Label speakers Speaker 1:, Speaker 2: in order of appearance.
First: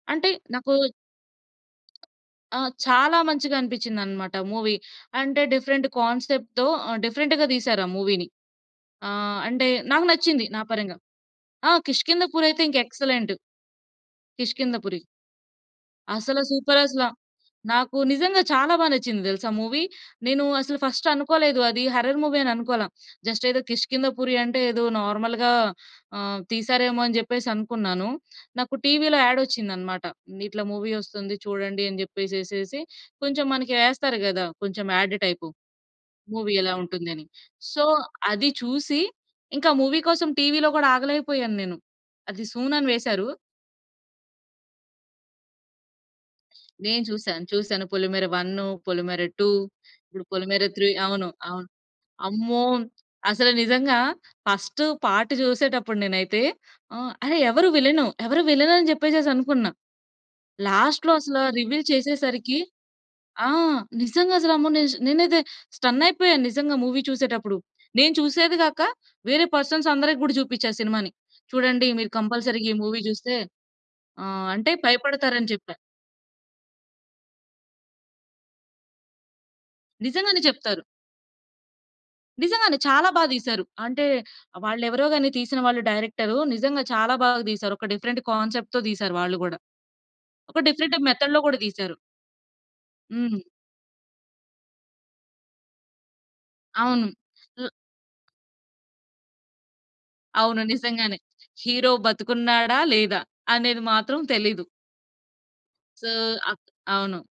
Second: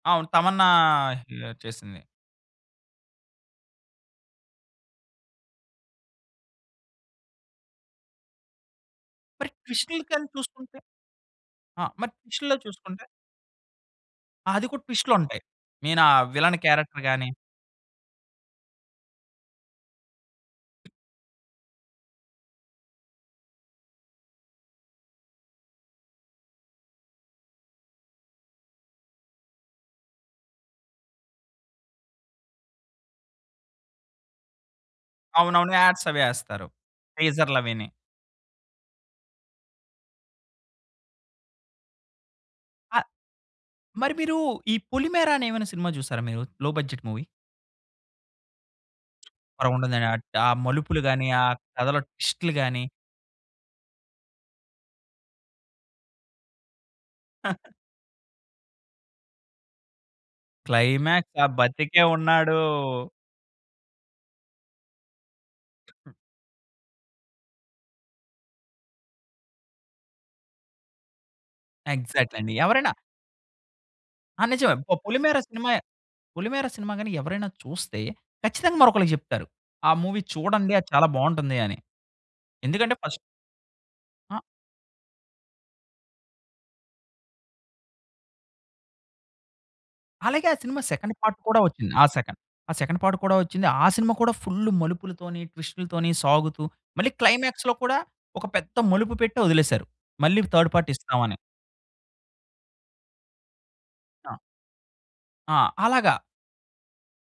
Speaker 1: అవును.
Speaker 2: అంటే
Speaker 1: తమన్నా
Speaker 2: నాకూ
Speaker 1: హియా చేసింది.
Speaker 2: ఆ! చాలా మంచిగా అనిపిచ్చిందనమాట మూవీ. అంటే, డిఫరెంట్ కాన్సెప్ట్‌తో ఆహ్, డిఫరెంట్‌గా దీశారు ఆ మూవీని. ఆహ్,
Speaker 1: మరి
Speaker 2: అంటే, నాకు
Speaker 1: ట్విస్టులకెళ్ళి
Speaker 2: నచ్చింది నా
Speaker 1: చూసుకుంటే?
Speaker 2: పరంగా. ఆ!
Speaker 1: ఆ! మరి
Speaker 2: 'కిష్కింధపురి'
Speaker 1: ట్విస్టుల్లో
Speaker 2: అయితే ఇంక
Speaker 1: చూసుకుంటే?
Speaker 2: ఎక్సలెంటు.
Speaker 1: అది కూడా
Speaker 2: కిష్కింధపురి.
Speaker 1: ట్విస్టులుంటాయి. మెయినా
Speaker 2: అసల
Speaker 1: విలన్
Speaker 2: సూపరసల.
Speaker 1: క్యారెక్టర్ గాని.
Speaker 2: నాకు నిజంగా, చాలా బా నచ్చింది దెలుసా మూవీ. నేను అసలు ఫస్టనుకోలేదు, అది హర్రర్ మూవీ అననుకోల. జస్టేదో కిష్కిందపురి అంటే, ఏదో నార్మల్‌‌గా ఆహ్, తీశారేమో అని జెప్పేసనుకున్నాను. నాకు టీవిలో యాడొచ్చిందనమాట. ఇట్లా మూవీ ఒస్తుంది, చూడండి అని జెప్పేసేసేసి, కొంచెం మనకి యేస్తారు గదా! కొంచెం యాడ్ టైపు.
Speaker 1: అవునవును. యాడ్సవీ
Speaker 2: మూవీ
Speaker 1: యాస్తారు.
Speaker 2: ఎలా ఉంటుందని. సో,
Speaker 1: టీజర్లవీని.
Speaker 2: అది చూసి, ఇంకా మూవీ కోసం, టీవీలో గూడా ఆగలేకపోయాను నేను. అది సూన్ అని
Speaker 1: ఆ!
Speaker 2: వేసారూ.
Speaker 1: మరి మీరూ, ఈ 'పులిమేర' అనేమన్నా సినిమా జూసారా మీరు? లో
Speaker 2: నేను
Speaker 1: బడ్జెట్ మూవీ.
Speaker 2: చూసాను, చూసాను. పొలిమేర 1, పొలిమేర 2,
Speaker 1: భలే ఉంటుందండి.
Speaker 2: ఇప్పుడు
Speaker 1: ఆ
Speaker 2: 'పొలిమేర 3'
Speaker 1: మలుపులు
Speaker 2: అవును.
Speaker 1: గాని, ఆ
Speaker 2: అవును.
Speaker 1: కథలో ట్విస్టులు
Speaker 2: అమ్మో!
Speaker 1: గాని.
Speaker 2: అసలు నిజంగా ఫస్టు పార్ట్ జూసేటప్పుడు నేనైతే ఆహ్, అరె! ఎవరు విలను? ఎవరు విలనని జెప్పేసేసనుకున్నా. లాస్ట్‌లో
Speaker 1: క్లైమాక్స్
Speaker 2: అసల
Speaker 1: ఆ
Speaker 2: రివీల్
Speaker 1: బతికే
Speaker 2: చేసేసరికీ
Speaker 1: ఉన్నాడూ.
Speaker 2: ఆ! నిజంగసలు అమ్మో! నేజ్ నేనైతే స్టన్నయిపోయా, నిజంగా మూవీ చూసేడప్పుడు. నేను చూసేది గాక, వేరే పర్సన్సందరికి గూడా జూపిచ్చా సినిమాని. చూడండి మీరు
Speaker 1: ఎగ్జాక్టండి.
Speaker 2: కంపల్సరిగా ఈ
Speaker 1: ఎవరైనా
Speaker 2: మూవీ జూస్తే
Speaker 1: ఆ!
Speaker 2: ఆహ్, అంటే
Speaker 1: నిజమే. పొ పొలిమేర
Speaker 2: భయపడతారని జెప్పా.
Speaker 1: సినిమాయే పొలిమేర సినిమా గాని ఎవరైనా చూస్తే, ఖచ్చితంగా మరొకళ్ళకి జెప్తారు. ఆ మూవీ
Speaker 2: నిజంగానే
Speaker 1: చూడండి,
Speaker 2: చెప్తారు.
Speaker 1: అది చాలా బాగుంటుంది అని.
Speaker 2: నిజంగానే
Speaker 1: ఎందుకంటే
Speaker 2: చాలా
Speaker 1: ఫస్
Speaker 2: బా దీశారు. అంటే,
Speaker 1: ఆ!
Speaker 2: ఆహ్, వాళ్ళెవరో గాని, తీసిన వాళ్ళు డైరెక్టరు, నిజంగా చాలా బాగా తీశారు. ఒక డిఫరెంట్ కాన్సెప్ట్‌తో తీసారు వాళ్ళు గూడా.
Speaker 1: అలాగే ఆ
Speaker 2: ఒక
Speaker 1: సినిమా
Speaker 2: డిఫరెంట్ టైప్
Speaker 1: సెకండ్ పార్ట్
Speaker 2: మెథడ్‌లో గూడా
Speaker 1: కూడా ఒచ్చింది.
Speaker 2: దీశారు.
Speaker 1: ఆ! సెకండ్. ఆ! సెకండ్ పార్ట్ కూడా
Speaker 2: హ్మ్.
Speaker 1: వచ్చింది. ఆ సినిమా కూడా ఫుల్లు మలుపులతోని, ట్విస్టులతోని సాగుతూ,
Speaker 2: అవును.
Speaker 1: మళ్ళి
Speaker 2: ఉ
Speaker 1: క్లైమాక్స్‌లో కూడా, ఒక పెద్ద మలుపు పెట్టి ఒదిలేసారు. మళ్ళీ
Speaker 2: అవును.
Speaker 1: థర్డ్
Speaker 2: నిజంగానే.
Speaker 1: పార్టిస్తాం అని.
Speaker 2: హీరో బతికున్నాడా? లేదా? అనేది మాత్రం
Speaker 1: ఆ!
Speaker 2: తెలీదు.
Speaker 1: ఆ!
Speaker 2: సో,
Speaker 1: అలగా.
Speaker 2: అ అవును.